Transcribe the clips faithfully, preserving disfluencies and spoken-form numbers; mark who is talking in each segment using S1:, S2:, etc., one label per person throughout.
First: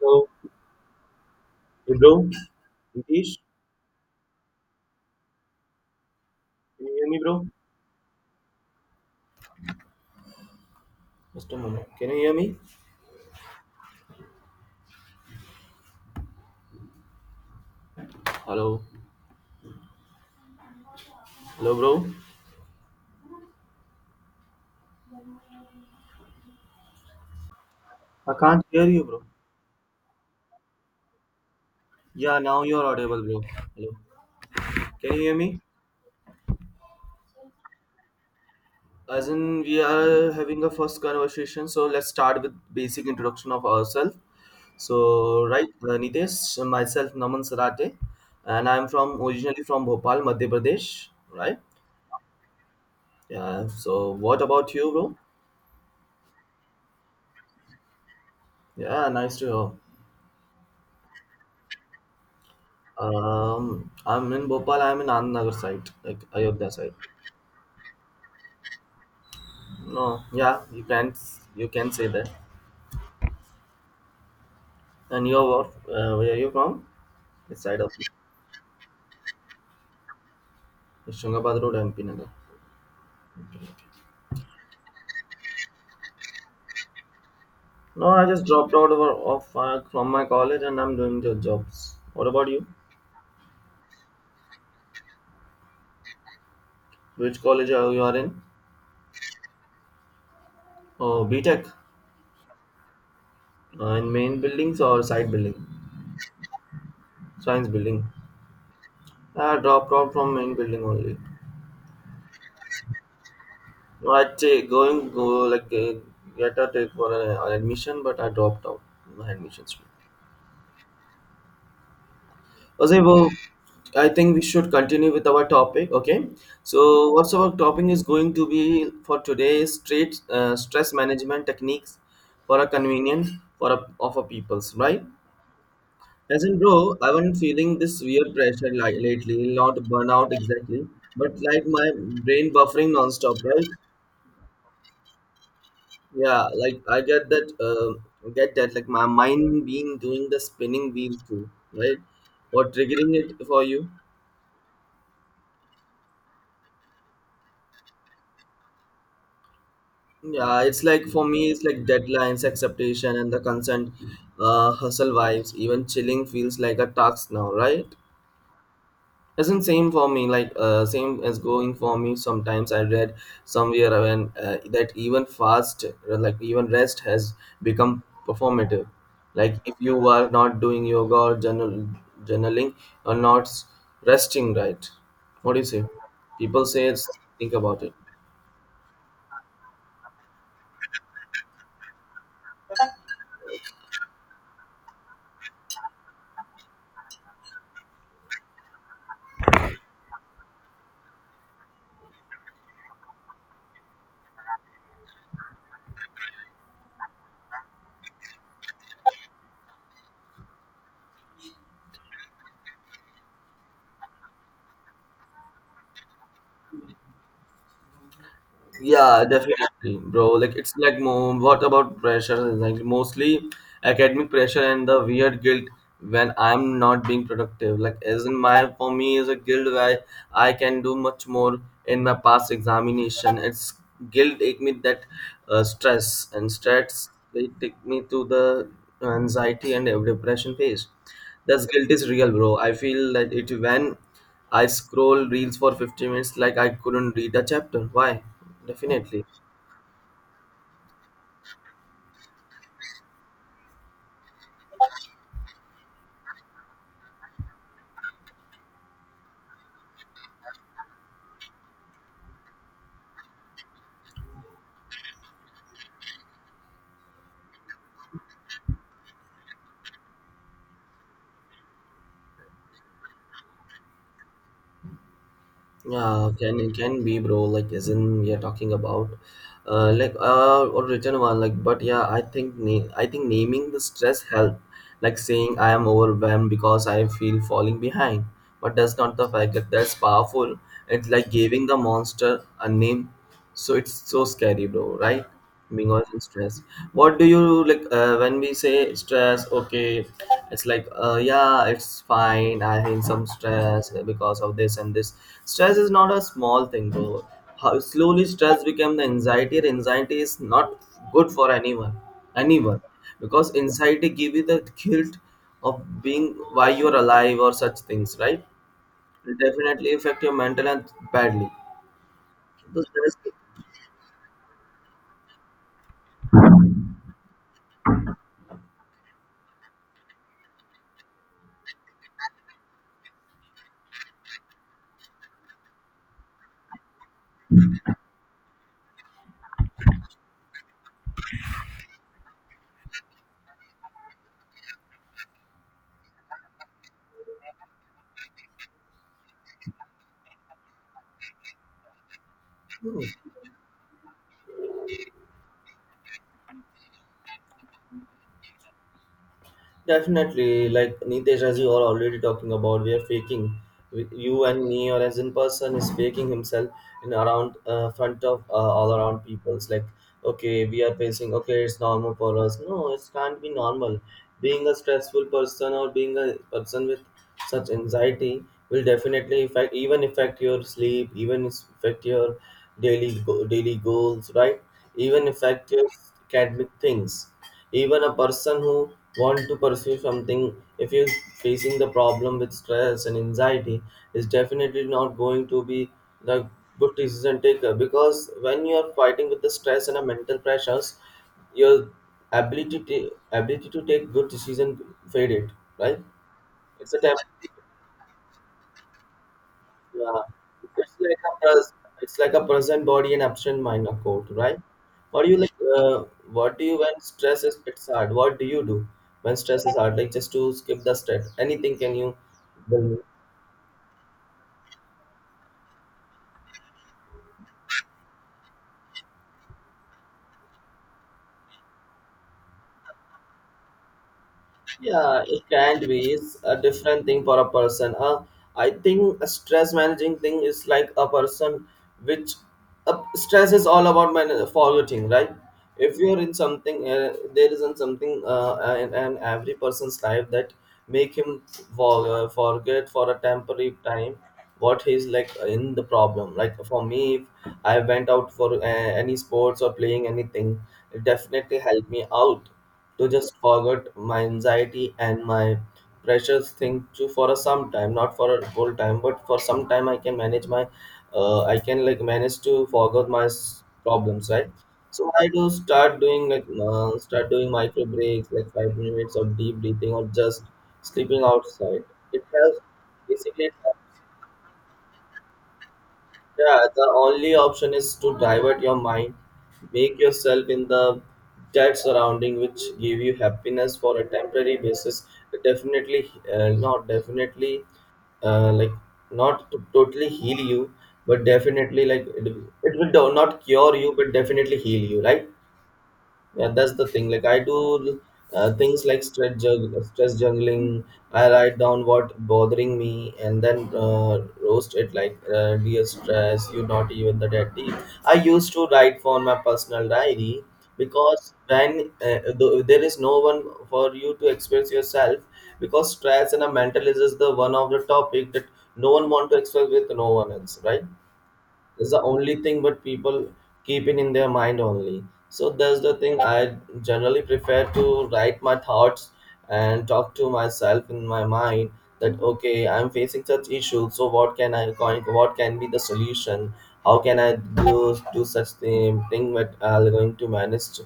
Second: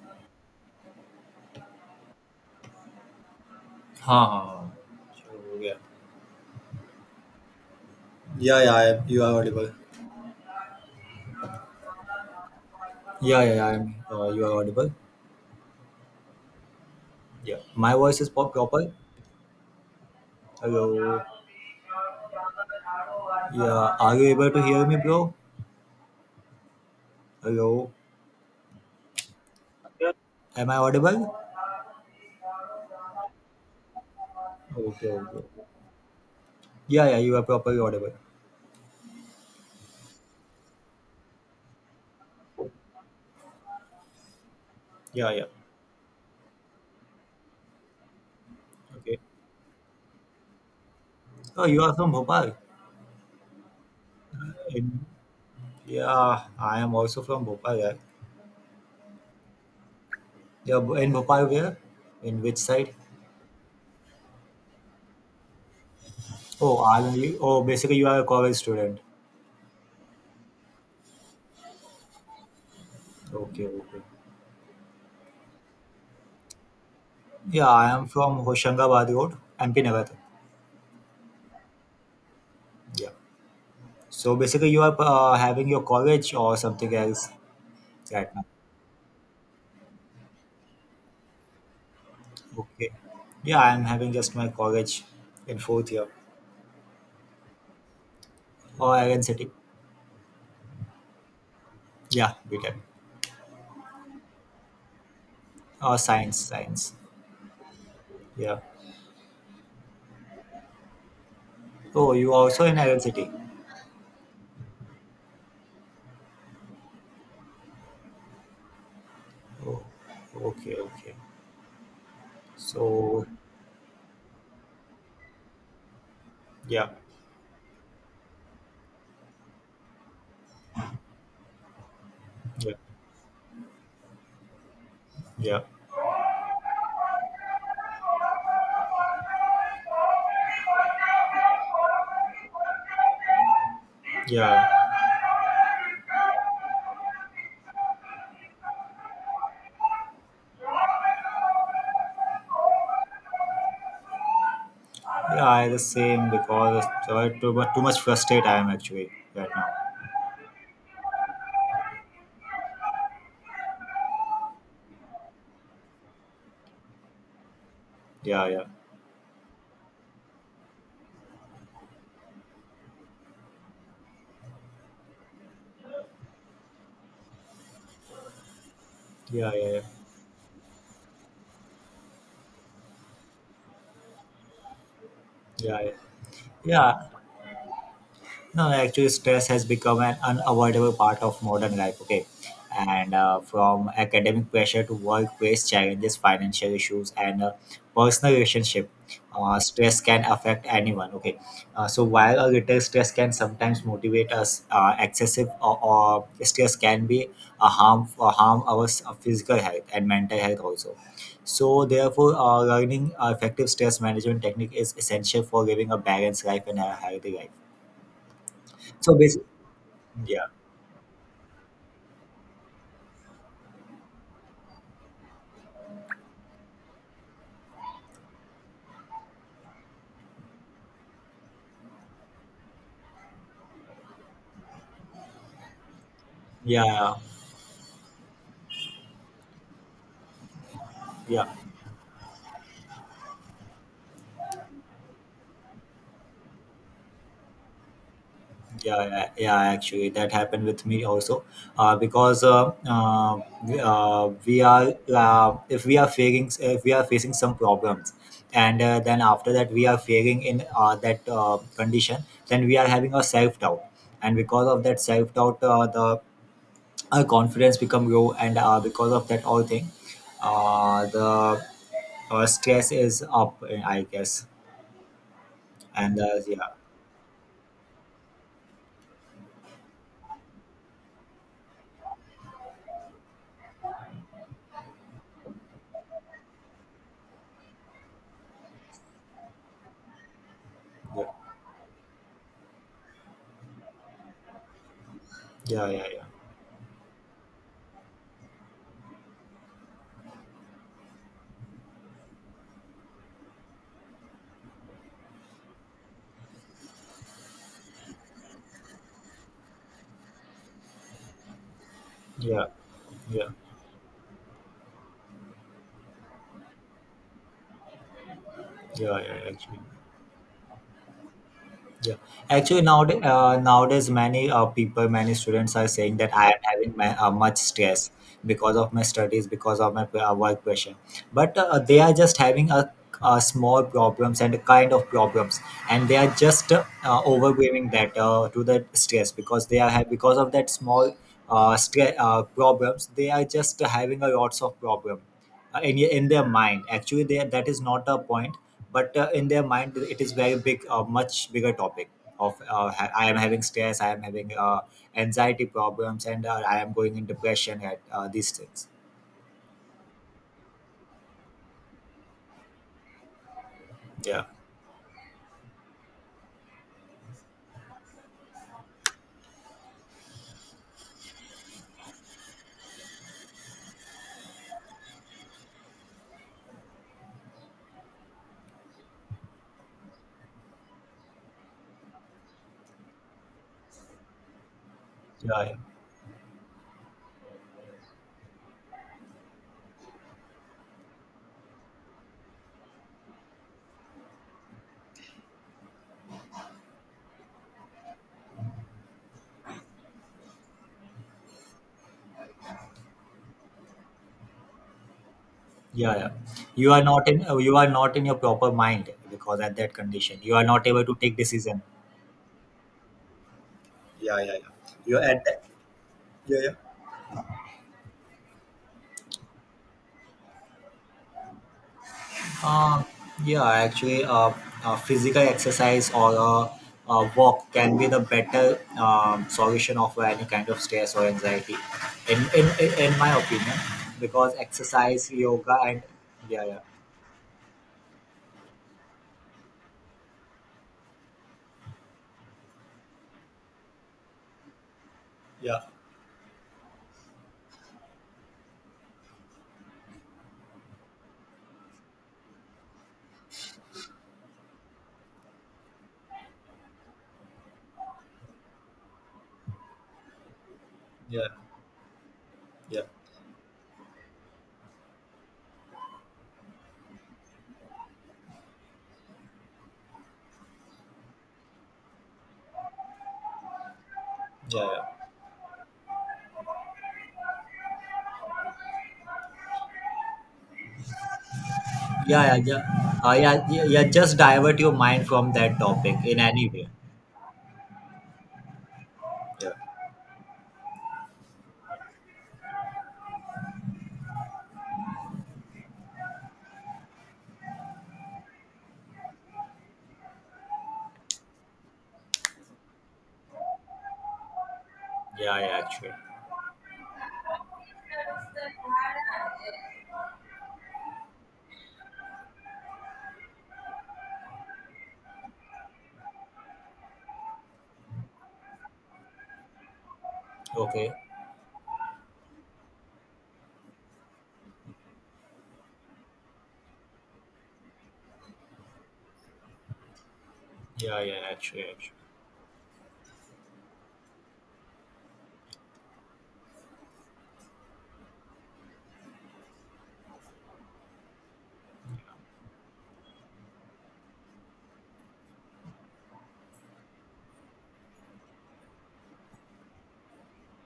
S1: Hello, hey bro, Nitish,
S2: हाँ हाँ हाँ हो गया
S1: can you hear me, bro?
S2: Yeah, yeah, I, you are audible.
S1: Just a moment. Can you hear me?
S2: Yeah yeah I am you are audible Yeah. My voice is
S1: Hello,
S2: proper hello
S1: hello, bro.
S2: Yeah are you able to hear me bro hello
S1: I can't hear you, bro.
S2: Am I audible
S1: Yeah, now you're audible, bro. Hello,
S2: okay
S1: can you hear
S2: okay
S1: me?
S2: Yeah yeah you are properly audible
S1: As in, we are having a first conversation, so let's start with basic introduction of ourselves.
S2: Yeah, yeah.
S1: So, right, uh, Nitesh, myself Naman Sarate, and I'm
S2: Okay.
S1: from originally from Bhopal, Madhya Pradesh, right?
S2: Oh, you are from Bhopal.
S1: Yeah. So, what about you,
S2: In,
S1: bro?
S2: yeah, I am also from Bhopal. Yeah,
S1: Yeah, nice to hear.
S2: yeah. b- In Bhopal, where? In which side?
S1: Um, I'm in Bhopal. I'm in Anandnagar side, like Ayodhya
S2: Oh,
S1: side.
S2: are you, oh, basically you are a college student.
S1: No, yeah, you can you can say that.
S2: Okay, okay.
S1: And your what? Uh, where are you from? This
S2: Yeah,
S1: side
S2: I
S1: of
S2: am from Hoshangabad Road, M P Nagar.
S1: Shungabad Road, M P Nagar.
S2: Yeah.
S1: Okay.
S2: So basically, you are uh, having your college or something else
S1: No, I
S2: right now.
S1: just dropped out of, of uh, from my college and I'm doing the jobs. What about you?
S2: Okay. Yeah, I'm having just my college in fourth year
S1: Which college are you are in?
S2: or Iron City.
S1: Oh, BTech.
S2: Yeah, B tech.
S1: Uh, in main buildings or side building?
S2: Or science, science.
S1: Science building.
S2: Yeah.
S1: I dropped out from main building only.
S2: Oh, you are also in Iron City.
S1: I'd say going go like uh, get a take for an, an admission, but I dropped out my admissions.
S2: Oh, okay, okay. So
S1: Gazebo, I think we should continue with our topic. Okay,
S2: yeah,
S1: so what's our topic is going to be for today is straight uh, stress management techniques for a
S2: yeah,
S1: convenience for a, of a people's right.
S2: yeah,
S1: As in, bro, I've been feeling this weird pressure like lately, not burnout exactly, but like my brain buffering nonstop, right?
S2: yeah.
S1: Yeah, like I get that. Uh, get that. Like my mind being doing the spinning wheel too, right? Or triggering it for you.
S2: Yeah, I the same because I too much too much frustrated I am actually right now.
S1: Yeah, it's like for me, it's like deadlines, acceptation, and the consent, uh, hustle vibes. Even chilling feels like a task now, right?
S2: Yeah, yeah,
S1: Isn't same for me like uh, same as going for me. Sometimes I read somewhere when uh, that even fast uh, like even rest has become performative.
S2: yeah,
S1: Like
S2: yeah, yeah,
S1: if you are not doing yoga or journal journaling or not resting, right? What do you
S2: yeah,
S1: say
S2: yeah,
S1: people say?
S2: yeah.
S1: It's, think about it.
S2: No, no, actually, stress has become an unavoidable part of modern life. Okay, and uh, from academic pressure to workplace challenges, financial issues, and uh, personal relationship, uh, stress can affect anyone. Okay, uh, so while a little stress can sometimes motivate us, uh, excessive or, or stress can be a harm or harm our s- uh, physical health and mental health also. So, therefore, uh, learning uh, effective stress management technique is essential for living a balanced life and a healthy life. So
S1: Yeah, definitely, bro.
S2: yeah,
S1: Like it's like more what about pressure? Like mostly academic pressure and the weird guilt when I'm not being productive. Like as in my for me is a guilt where I can do much more in my past examination. It's guilt take me that uh, stress and stress
S2: yeah,
S1: they take me to the anxiety and depression phase.
S2: yeah,
S1: That's guilt is real, bro. I feel that it when I scroll reels for fifty minutes, like I couldn't read a chapter. Why?
S2: yeah,
S1: Definitely.
S2: yeah, yeah, actually, that happened with me also, uh, because uh, uh, we, uh, we are uh, if we are facing if we are facing some problems, and uh, then after that we are failing in uh, that uh, condition, then we are having a self doubt, and because of that self doubt, uh, the our confidence become low, and uh, because of that all thing, uh, the uh, stress is up, I guess, and
S1: Yeah,
S2: uh,
S1: can
S2: yeah,
S1: it can be, bro. Like, as in we are talking about, uh, like uh, or written one. Like, but yeah, I think na- I think naming the stress help. Like saying I am overwhelmed because I feel falling behind. But that's not the fact that that's powerful. It's like giving the monster a name. So it's so scary, bro, right?
S2: yeah,
S1: Being
S2: yeah, yeah,
S1: always in
S2: yeah,
S1: stress. What do you like uh, when we say stress? Okay, it's like, uh, yeah, it's fine. I'm in some stress because of this and this. Stress is not a small thing, bro. How slowly stress became the anxiety, and anxiety is not good for anyone,
S2: yeah,
S1: anyone,
S2: yeah.
S1: because anxiety give you the guilt of being why you are alive or such things, right?
S2: Yeah, yeah,
S1: It
S2: yeah, actually,
S1: definitely affect your mental health badly.
S2: yeah. Actually,
S1: So
S2: nowadays, uh, nowadays, many uh, people, many students are saying that I am having my, uh, much stress because of my studies, because of my uh, work pressure. But uh, they are just having a, a small problems and a kind of problems, and they are just uh, uh, overwhelming that uh, to that stress because they are have because of that small uh, stress uh, problems. They are just having a lots of problem uh, in in their mind. Actually, they, that is not a point, but uh, in their mind, it is very big, a much bigger topic of uh, ha-
S1: stress,
S2: I am having stress, I am having uh, anxiety problems, and uh, I am going in depression at uh, these things.
S1: definitely, like Nitesh, as you are already talking about, we are faking. We- You
S2: Yeah,
S1: and me, or as in person, is faking himself in around uh, front of uh, all around people's. Like, okay, we are facing. Okay, it's normal for us. No, it can't be normal. Being a stressful person or being a person with such anxiety will definitely affect even affect your sleep, even is- affect your daily go- daily goals, right, even
S2: yeah,
S1: affect
S2: yeah.
S1: your academic things, even a person who want to pursue something, if you're facing the problem with stress and anxiety, is definitely not going to be the good decision taker because when you are fighting with the stress and the mental pressures your ability to, ability to take good decision faded, right?
S2: Yeah, yeah.
S1: it's
S2: You
S1: a
S2: are not in
S1: temp-
S2: uh, you are not in your proper mind because at that
S1: yeah,
S2: condition you are not
S1: it's
S2: able to
S1: like a
S2: take
S1: pres-
S2: decision.
S1: it's like a present body and absent mind, a quote,
S2: Yeah, yeah,
S1: right?
S2: yeah. You are
S1: What do you
S2: at
S1: like?
S2: that,
S1: Uh, what do
S2: yeah.
S1: you when stress is it's hard? What do you do when stress is hard? Like just to skip the stress, anything can you?
S2: Uh, yeah, actually, uh, uh, physical exercise or a, a walk can be the better um, solution of any kind of stress or anxiety, in, in, in in my opinion, because
S1: Yeah,
S2: exercise,
S1: it
S2: yoga,
S1: can be.
S2: and
S1: It's a
S2: yeah, yeah,
S1: different thing for a person. Uh, I think a stress managing thing is like a person which uh, stress is all about man- forgetting, right?
S2: yeah,
S1: If you're in something, uh, there isn't something uh, uh, in, in every person's life that make him for, uh, forget for a temporary time what he's like in the problem. Like for me, if I went out for uh, any sports or playing anything, it
S2: yeah,
S1: definitely helped me out
S2: yeah, yeah,
S1: to just forget my anxiety and my precious thing to for a some time, not for a whole time but for some time. I can manage my uh, I can like manage to forget my s- problems, right? So I do start doing like uh, start doing micro breaks like five minutes of deep breathing or just sleeping outside. It
S2: yeah, yeah,
S1: helps
S2: yeah, uh,
S1: basically.
S2: yeah, yeah, yeah, just divert your mind from that topic in
S1: Yeah,
S2: any
S1: the
S2: way.
S1: only option is to divert your mind,
S2: Yeah,
S1: make yourself in the that surrounding which give you happiness for a temporary basis. Definitely, uh, not definitely, uh, like not to totally heal you, but definitely like it, it will do- not cure you, but definitely heal you, right?
S2: yeah, yeah, actually,
S1: Yeah, that's the thing. Like I do uh, things like stress jug stress juggling. I write down what bothering me and then uh, roast it like uh, dear stress, you not even the dead deep. I used to write for my personal diary
S2: okay,
S1: because when uh, th- there is no one for you to express yourself because stress and a mental is just the one of the topic that no one want to express with no one else, right?
S2: yeah, yeah, actually,
S1: It's the
S2: actually.
S1: only thing, but people keep it in their mind only. So that's the thing, I generally prefer to write my thoughts and talk to myself in my mind that okay, I'm facing such issues, so what can I going, what can be the solution, how can I do do such thing thing that I'm going to manage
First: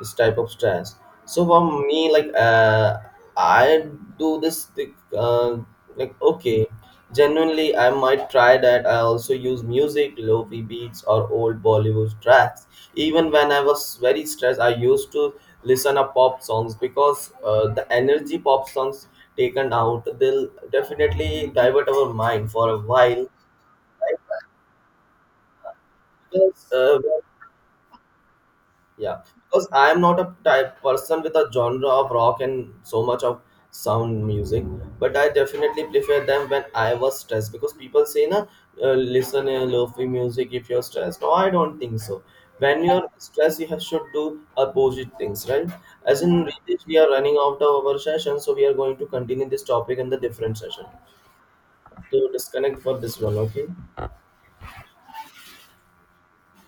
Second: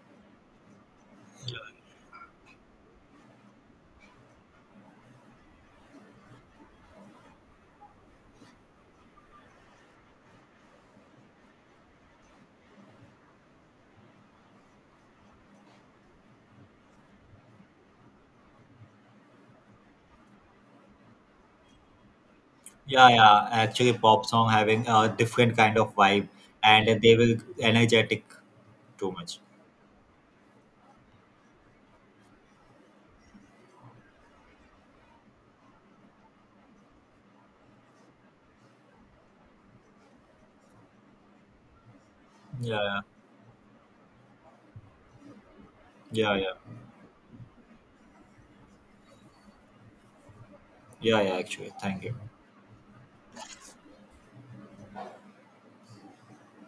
S1: this type of stress. So for me like uh, I do this thing. Uh, like, okay. Genuinely, I might try that. I also use music, lofi beats, or old Bollywood tracks. Even when I was very stressed, I used to listen to pop songs because uh, the energy pop songs taken out, they'll definitely divert our mind for a
S2: Yeah,
S1: while.
S2: yeah. Actually, pop
S1: Right?
S2: song having a different kind of vibe,
S1: Because uh,
S2: and they will energetic too
S1: yeah,
S2: much.
S1: because I am not a type person with a genre of rock and so much of sound music, but I definitely prefer them when I was stressed. Because people say, "Na, uh, listen to lofi music if you're stressed." No, I don't think so. When
S2: Yeah,
S1: you're stressed, you have, should do opposite things, right? As
S2: yeah,
S1: in,
S2: yeah,
S1: Ritesh, we are running out of our session, so we are going to continue this topic in the different session.
S2: yeah, yeah. Actually, thank
S1: So
S2: you.
S1: disconnect for this one, okay?